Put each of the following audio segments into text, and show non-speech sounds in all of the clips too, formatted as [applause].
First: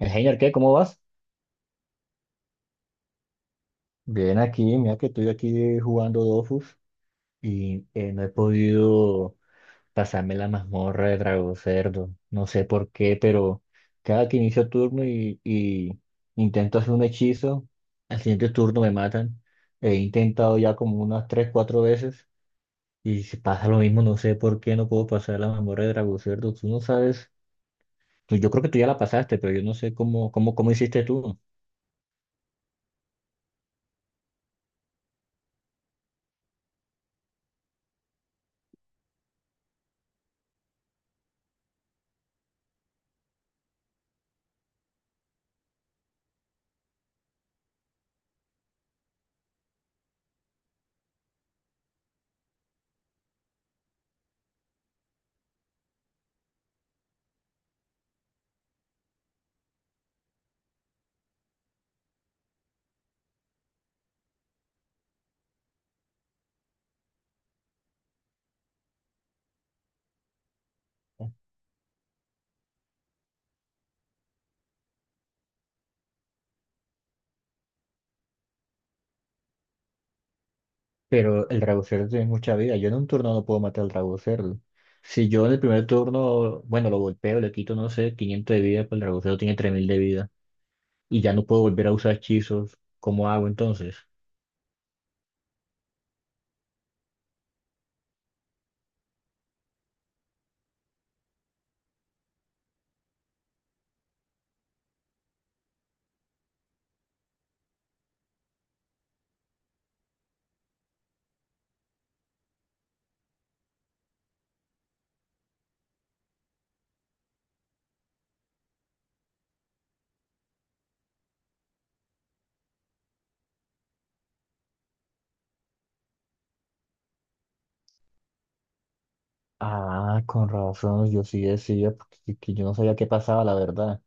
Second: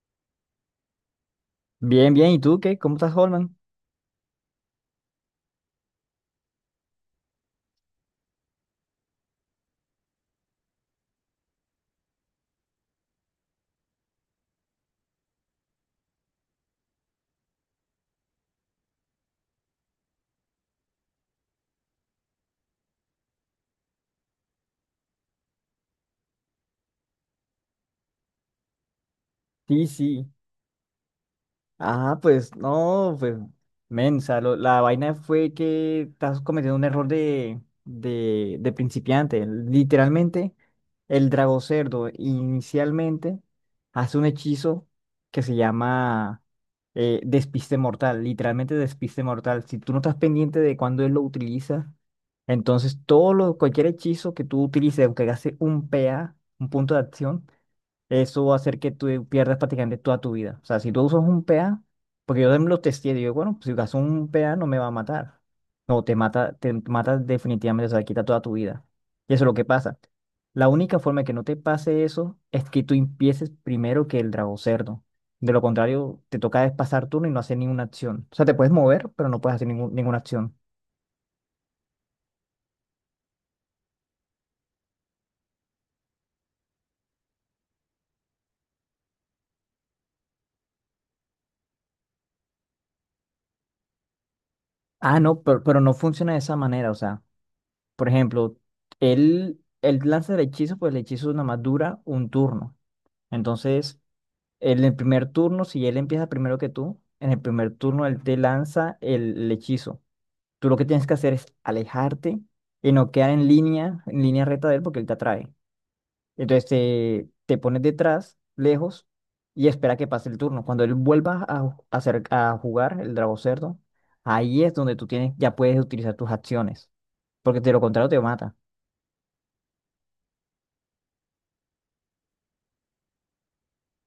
Señor, ¿qué? ¿Cómo vas? Bien, bien. ¿Y tú qué? ¿Cómo estás, Holman? Bien, aquí, mira que estoy aquí jugando Dofus y no he podido pasarme la mazmorra de Drago Cerdo. No sé por qué, pero cada que inicio turno y intento hacer un hechizo, al siguiente turno me matan. He intentado ya como unas tres, cuatro veces y si pasa lo mismo, no sé por qué no puedo pasar la mazmorra de Drago Cerdo. Tú no sabes, yo creo que tú ya la pasaste, pero yo no Sí, sé cómo, sí. cómo, cómo hiciste tú. Ah, pues no, pues, men, o sea, la vaina fue que estás cometiendo un error de principiante. Literalmente, el drago cerdo inicialmente hace un hechizo que se llama despiste mortal, literalmente despiste mortal. Si tú no estás pendiente de cuándo él lo utiliza, entonces cualquier hechizo que tú utilices, aunque hace un PA, un punto de acción, eso va a hacer que tú pierdas prácticamente toda tu vida. O sea, si tú usas un PA, porque yo también lo testé, digo, bueno, pues, si usas un PA no me va a matar. No, te mata definitivamente, o sea, quita toda tu vida. Y eso es lo que pasa. La única forma de que no te pase eso es que tú empieces primero que el drago cerdo. De lo contrario, te toca es pasar turno y no hacer ninguna acción. O sea, te puedes mover, pero no puedes hacer ninguna acción. Pero el Dragocerdo tiene mucha vida. Yo en un turno no puedo matar al Dragocerdo. Si yo en el primer turno, bueno, lo golpeo, le quito, no sé, 500 de vida, pues el Dragocerdo tiene 3000 de vida. Y ya no puedo volver a usar hechizos. ¿Cómo hago entonces? Ah, no, pero no funciona de esa manera, o sea. Por ejemplo, él lanza el hechizo, pues el hechizo nada más dura un turno. Entonces, en el primer turno, si él empieza primero que tú, en el primer turno él te lanza el hechizo. Tú lo que tienes que hacer es alejarte y no quedar en línea recta de él porque él te atrae. Entonces te pones detrás, lejos, y espera que pase el turno. Cuando él vuelva a, ju- a hacer, a jugar el drago cerdo, ahí es donde ya puedes utilizar tus acciones, porque de lo contrario te mata. Ah, con razón, yo sí decía, porque que yo no sabía qué pasaba, la verdad.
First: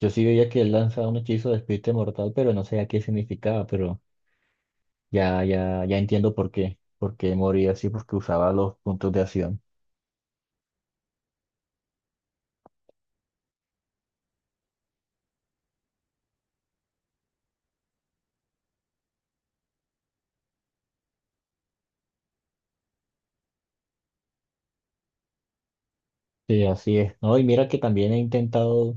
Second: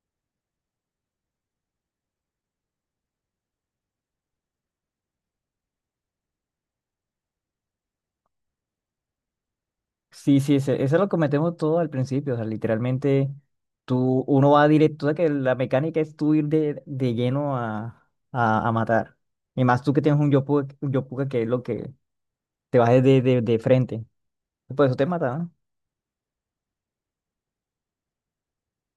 Yo sí veía que él lanzaba un hechizo de espíritu mortal, pero no sabía qué significaba, pero ya entiendo por qué. Por qué moría así, porque usaba los puntos de acción. Sí, sí, eso es lo que metemos todo al principio. O sea, literalmente uno va directo, o sea, que la mecánica es tú ir de lleno a matar. Y más tú que tienes un yopuka que es lo que te vas de frente. Y por eso te mata, ¿no? Sí, así es. No, y mira que también he intentado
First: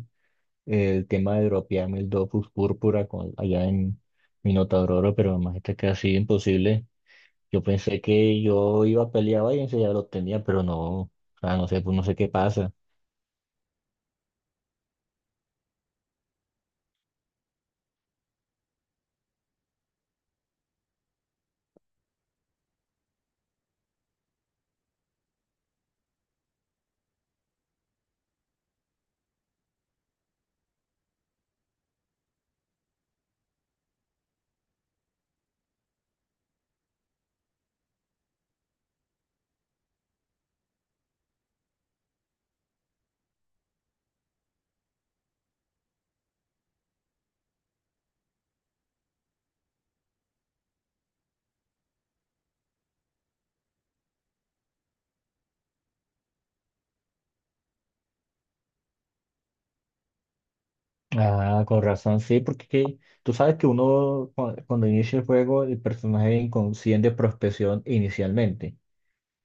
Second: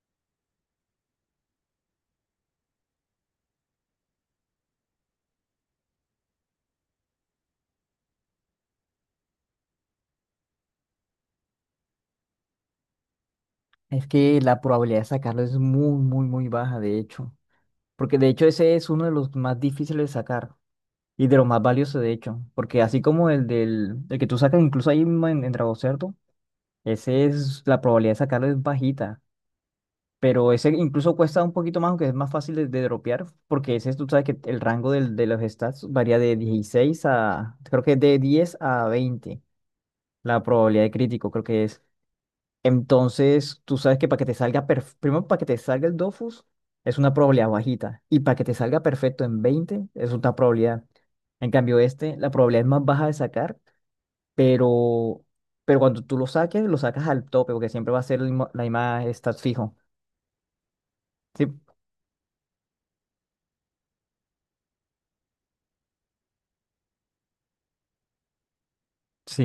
el tema de dropearme el Dofus Púrpura con, allá en Minotauro, pero más está casi imposible. Yo pensé que yo iba a pelear Valencia y ya lo tenía, pero no, o sea, no sé, pues no sé qué pasa. Es que la probabilidad de sacarlo es muy, muy, muy baja, de hecho. Porque de hecho ese es uno de los más difíciles de sacar y de los más valiosos, de hecho. Porque así como el que tú sacas incluso ahí mismo en Dragocerto, la probabilidad de sacarlo es bajita. Pero ese incluso cuesta un poquito más, aunque es más fácil de dropear, porque ese tú sabes que el rango de los stats varía creo que de 10 a 20 la probabilidad de crítico creo que es. Entonces, tú sabes que para que te salga, primero para que te salga el Dofus es una probabilidad bajita, y para que te salga perfecto en 20 es una probabilidad. En cambio, este, la probabilidad es más baja de sacar, pero, pero cuando tú lo saques, lo sacas al tope, porque siempre va a ser la misma stats fijo. Sí, Ah, con razón, sí, tú sabes que cuando inicia el juego, el personaje es inconsciente de prospección inicialmente.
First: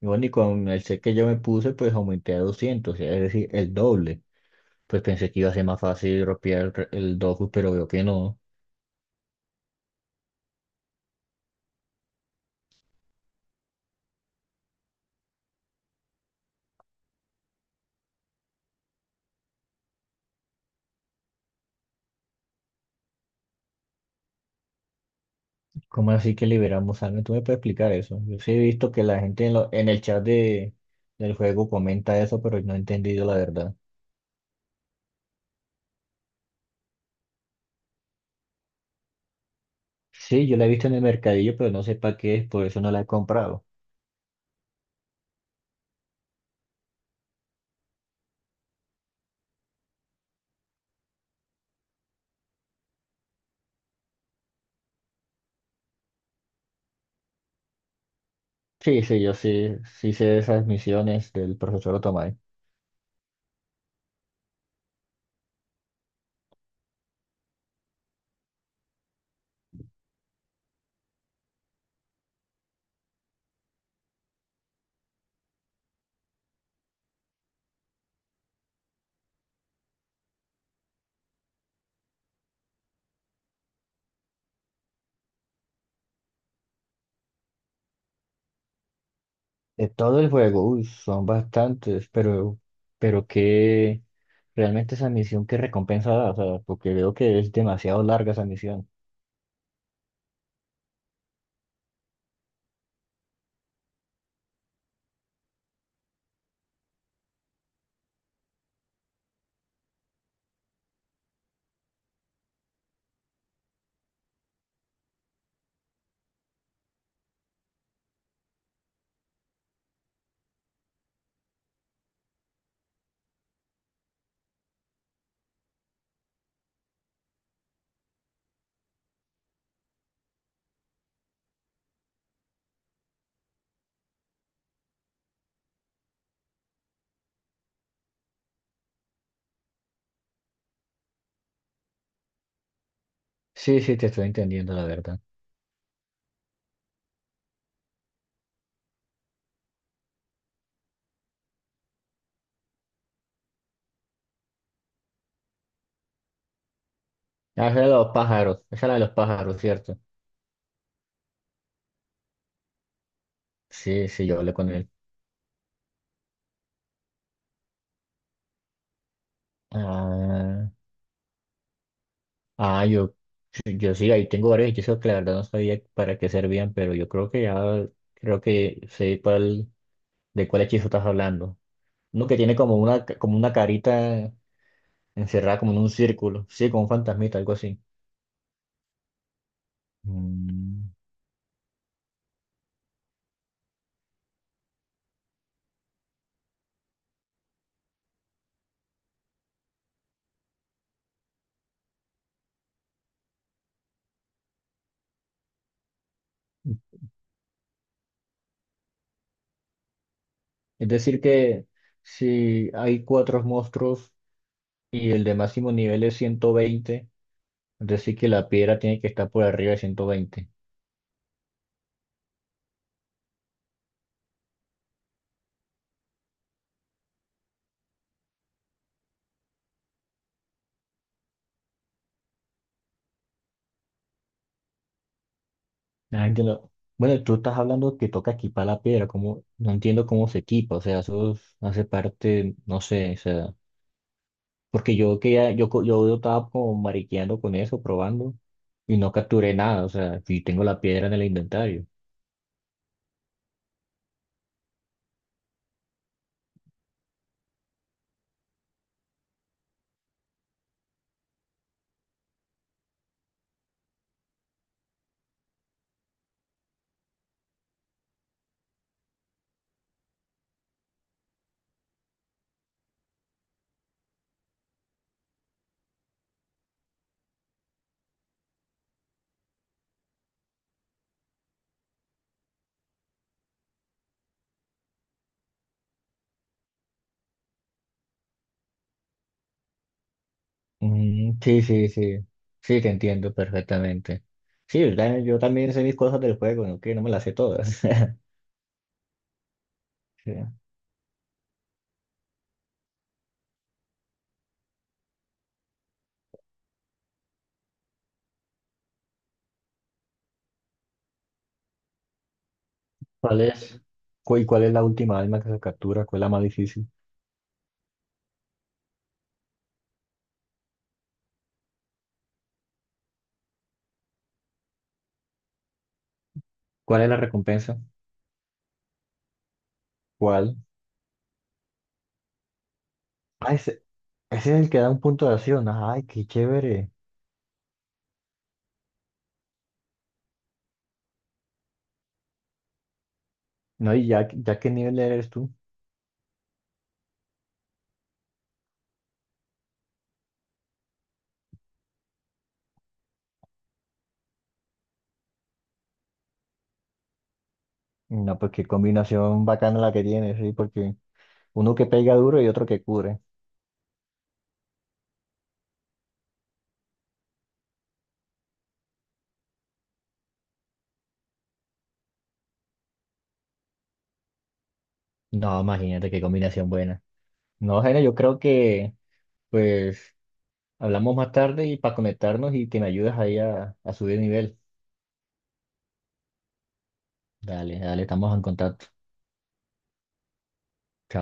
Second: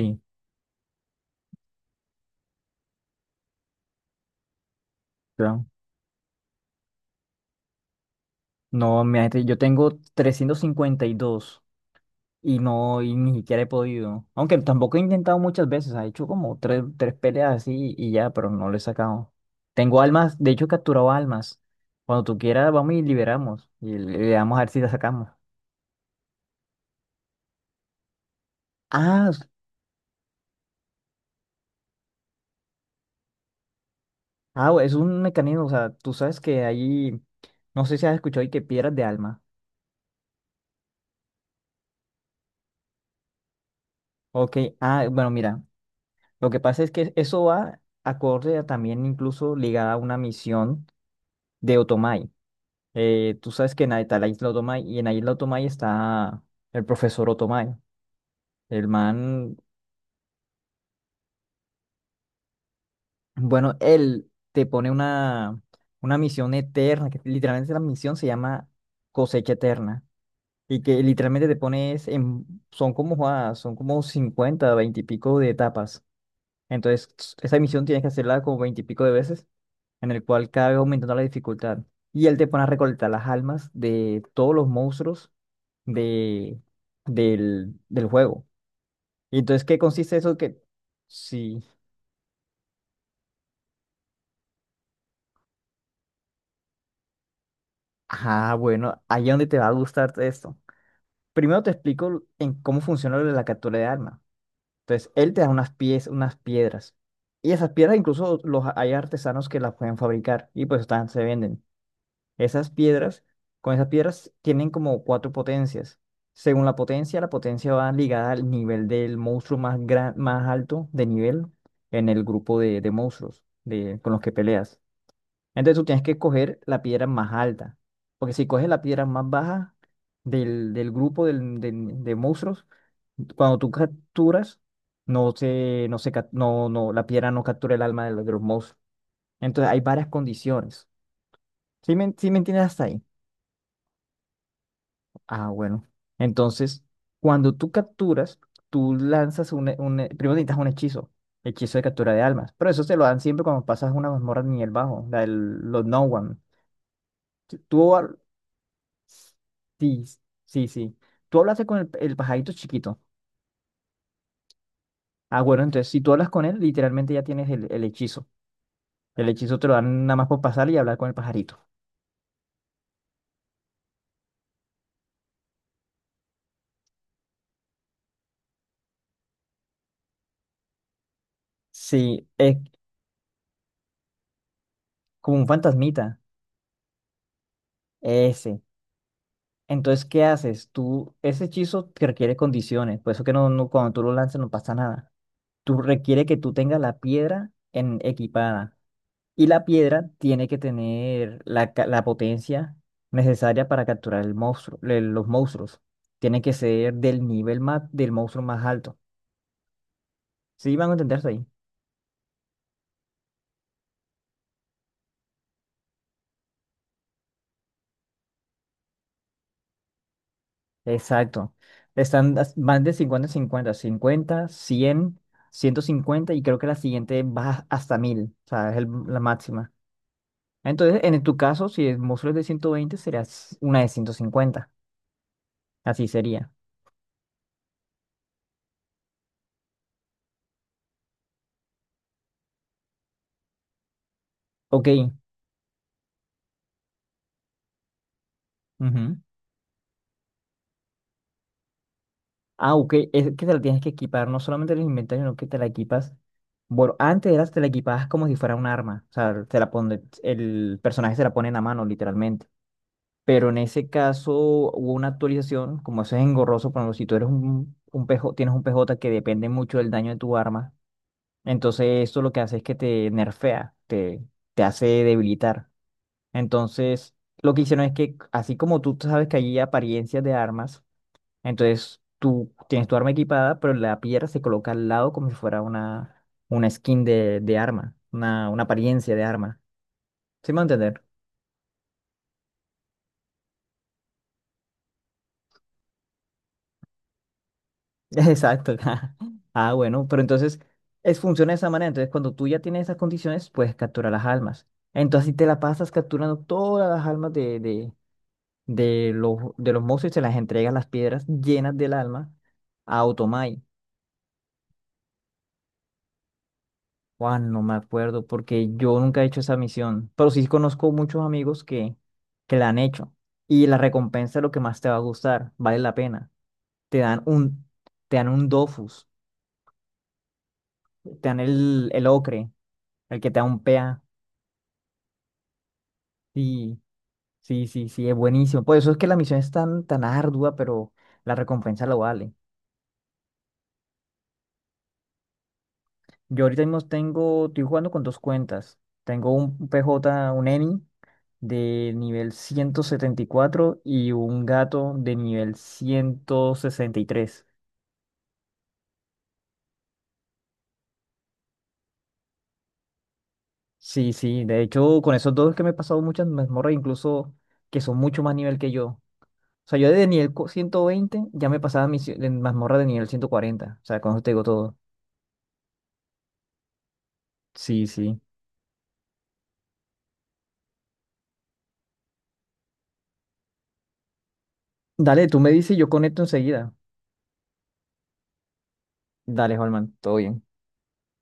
Y bueno, y con el set que yo me puse, pues aumenté a 200, es decir, el doble. Pues pensé que iba a ser claro. más fácil dropear el Dofus, pero veo que no. No, imagínate, yo tengo 352 y ni siquiera he podido. Aunque tampoco he intentado muchas veces, ha hecho como tres peleas así y ya, pero no lo he sacado. Tengo almas, de hecho he capturado almas. Cuando tú quieras, vamos y liberamos y le damos a ver si la sacamos. ¿Cómo así que liberamos sangre? ¿Tú me puedes explicar eso? Yo sí he visto que la Ah, s- gente en, en el chat del juego comenta eso, pero no he entendido la verdad. ah, es un mecanismo, o sea, tú sabes que ahí, no sé si has escuchado y que piedras de alma. Sí, yo la he visto en el mercadillo, pero no sé para qué es, por eso no la he comprado. Ok, ah, bueno, mira, lo que pasa es que eso va acorde a también incluso ligada a una misión de Otomai. Tú sabes que está la isla Otomay y en la isla Otomay está el profesor Otomay. El Sí, sí, yo man, sí, sí sé de esas misiones del profesor Otomay. bueno, él te pone una misión eterna, que literalmente la misión se llama cosecha eterna. Y que literalmente son como, joda, son como 50 20 y pico de etapas. Entonces, esa misión tienes que hacerla como 20 y pico de veces, en el cual cada vez aumentando la dificultad. Y él te pone a recolectar las almas de todos los monstruos de, del juego. Y entonces, ¿qué De consiste todo el eso? Que juego, uy, son sí. bastantes, pero que realmente esa misión, ¿qué recompensa da? O sea, porque veo que es demasiado larga esa Ah, misión. bueno, ahí es donde te va a gustar esto. Primero te explico en cómo funciona lo de la captura de armas. Entonces, él te da unas piedras. Y esas piedras incluso los hay artesanos que las pueden fabricar y pues están, se venden. Esas piedras, con esas piedras tienen como cuatro potencias. Según la potencia va ligada al nivel del monstruo más alto de nivel en el grupo de monstruos con los que peleas. Entonces tú tienes que coger la piedra más alta, porque si coges la piedra más baja del grupo de monstruos, cuando tú capturas, no se, no se, cap- no, no, la piedra no captura el alma de los monstruos. Entonces hay varias condiciones. ¿Sí me entiendes hasta ahí? Sí, sí, te estoy entendiendo la verdad. Ah, bueno. Entonces, cuando tú capturas, tú lanzas primero necesitas un hechizo de captura de almas, pero eso te lo dan siempre cuando pasas una mazmorra de nivel bajo, los No One. Tú, Ah, esa de tú los hab- pájaros, esa es la de los pájaros, ¿cierto? sí, sí, sí. Tú hablaste con el pajarito chiquito. Sí, sí, yo hablé con él. Ah, bueno, entonces si tú hablas con él, literalmente ya tienes el hechizo. El hechizo te lo dan nada más por Ah, pasar y hablar con el pajarito. ah, yo sí, ahí tengo varios hechizos que la verdad no sabía para qué servían, pero yo creo que ya, creo que sé de cuál hechizo estás hablando. Sí, Uno que tiene es como una, como una carita como un encerrada como en un fantasmita. círculo, sí, como un fantasmita, algo así. Ese. Entonces, ¿qué haces? Mm. Ese hechizo te requiere condiciones, por eso que cuando tú lo lanzas no pasa nada. Tú requiere que tú tengas la piedra equipada y la piedra tiene que tener la potencia necesaria para capturar los monstruos. Tiene que ser del monstruo más alto. ¿Sí Es van a decir entenderse ahí? que si hay cuatro monstruos y el de máximo nivel es 120, es decir que la piedra tiene que estar por arriba de 120. Exacto. Están más de 50 en cincuenta cincuenta, cien ciento cincuenta y creo que la siguiente va hasta 1000, o sea, es la máxima. Entonces, en tu caso, si el monstruo es de 120, serás una de 150. Así Ah, sería. entiendo. Bueno, tú estás hablando que toca equipar la piedra, como no entiendo cómo se equipa, o sea, hace parte, no sé, o sea, Ok. porque yo que ya, yo, co- yo estaba como mariqueando con eso, probando, y no Ujú. capturé nada, o sea, y tengo la piedra en el inventario. Ah, ok. Es que te la tienes que equipar, no solamente en el inventario, sino que te la equipas. Bueno, te la equipabas como si fuera un arma. O sea, el personaje se la pone en la mano, literalmente. Pero en ese caso hubo una actualización, como eso es engorroso, por ejemplo, si tú eres un PJ, tienes un PJ que depende mucho del daño de tu arma, entonces esto lo que hace es que te nerfea, te hace debilitar. Entonces, lo que hicieron es que, así como tú sabes que hay apariencias de armas, entonces tú tienes tu arma equipada, pero la piedra se coloca al lado como si fuera una skin de arma, una apariencia de arma. ¿Sí me va a entender? Mm, sí, te entiendo perfectamente. Sí, ¿verdad? Yo también sé mis cosas del juego, ¿no? Que no me las sé todas. [laughs] [laughs] Exacto. [laughs] Ah, bueno, pero Sí. entonces funciona de esa manera. Entonces, cuando tú ya tienes esas condiciones, puedes capturar las almas. Entonces, si te la pasas capturando todas las almas de los monstruos y se las entregas las piedras llenas del alma a ¿Cuál Otomai. es? ¿Y cuál es la última alma que se captura? ¿Cuál es la más difícil? Juan, no me acuerdo porque yo nunca he hecho esa misión, pero sí conozco muchos amigos que la han hecho y la recompensa es lo que más te va a gustar, vale la pena. Te ¿Cuál es la dan un, recompensa? te dan un Dofus, ¿Cuál? te dan el ocre, el que te da un pea. Ese es el que da un punto de acción. Ay, qué Sí, chévere. sí, sí, sí, es buenísimo. Por eso es que la misión es tan, tan ardua, pero la recompensa lo vale. No, y ya, ya qué nivel eres tú. Yo ahorita mismo estoy jugando con dos cuentas. Tengo un PJ, un Eni de nivel 174 y un gato de nivel 163. No, pues qué combinación bacana la que tienes, sí, porque uno que pega duro y otro que cubre. Sí, sí, de hecho, con esos dos es que me he pasado muchas mazmorras, incluso que son mucho más nivel que yo. O sea, yo desde nivel 120 ya me pasaba en mazmorra de nivel 140. O sea, con eso te digo todo. No, imagínate qué combinación buena. No, Sí, Gene, yo sí. creo que pues hablamos más tarde y para conectarnos y que me ayudes ahí a subir nivel. Dale, tú me dices y yo conecto enseguida. Dale, dale, estamos en contacto. Dale, Holman, todo bien. Chao.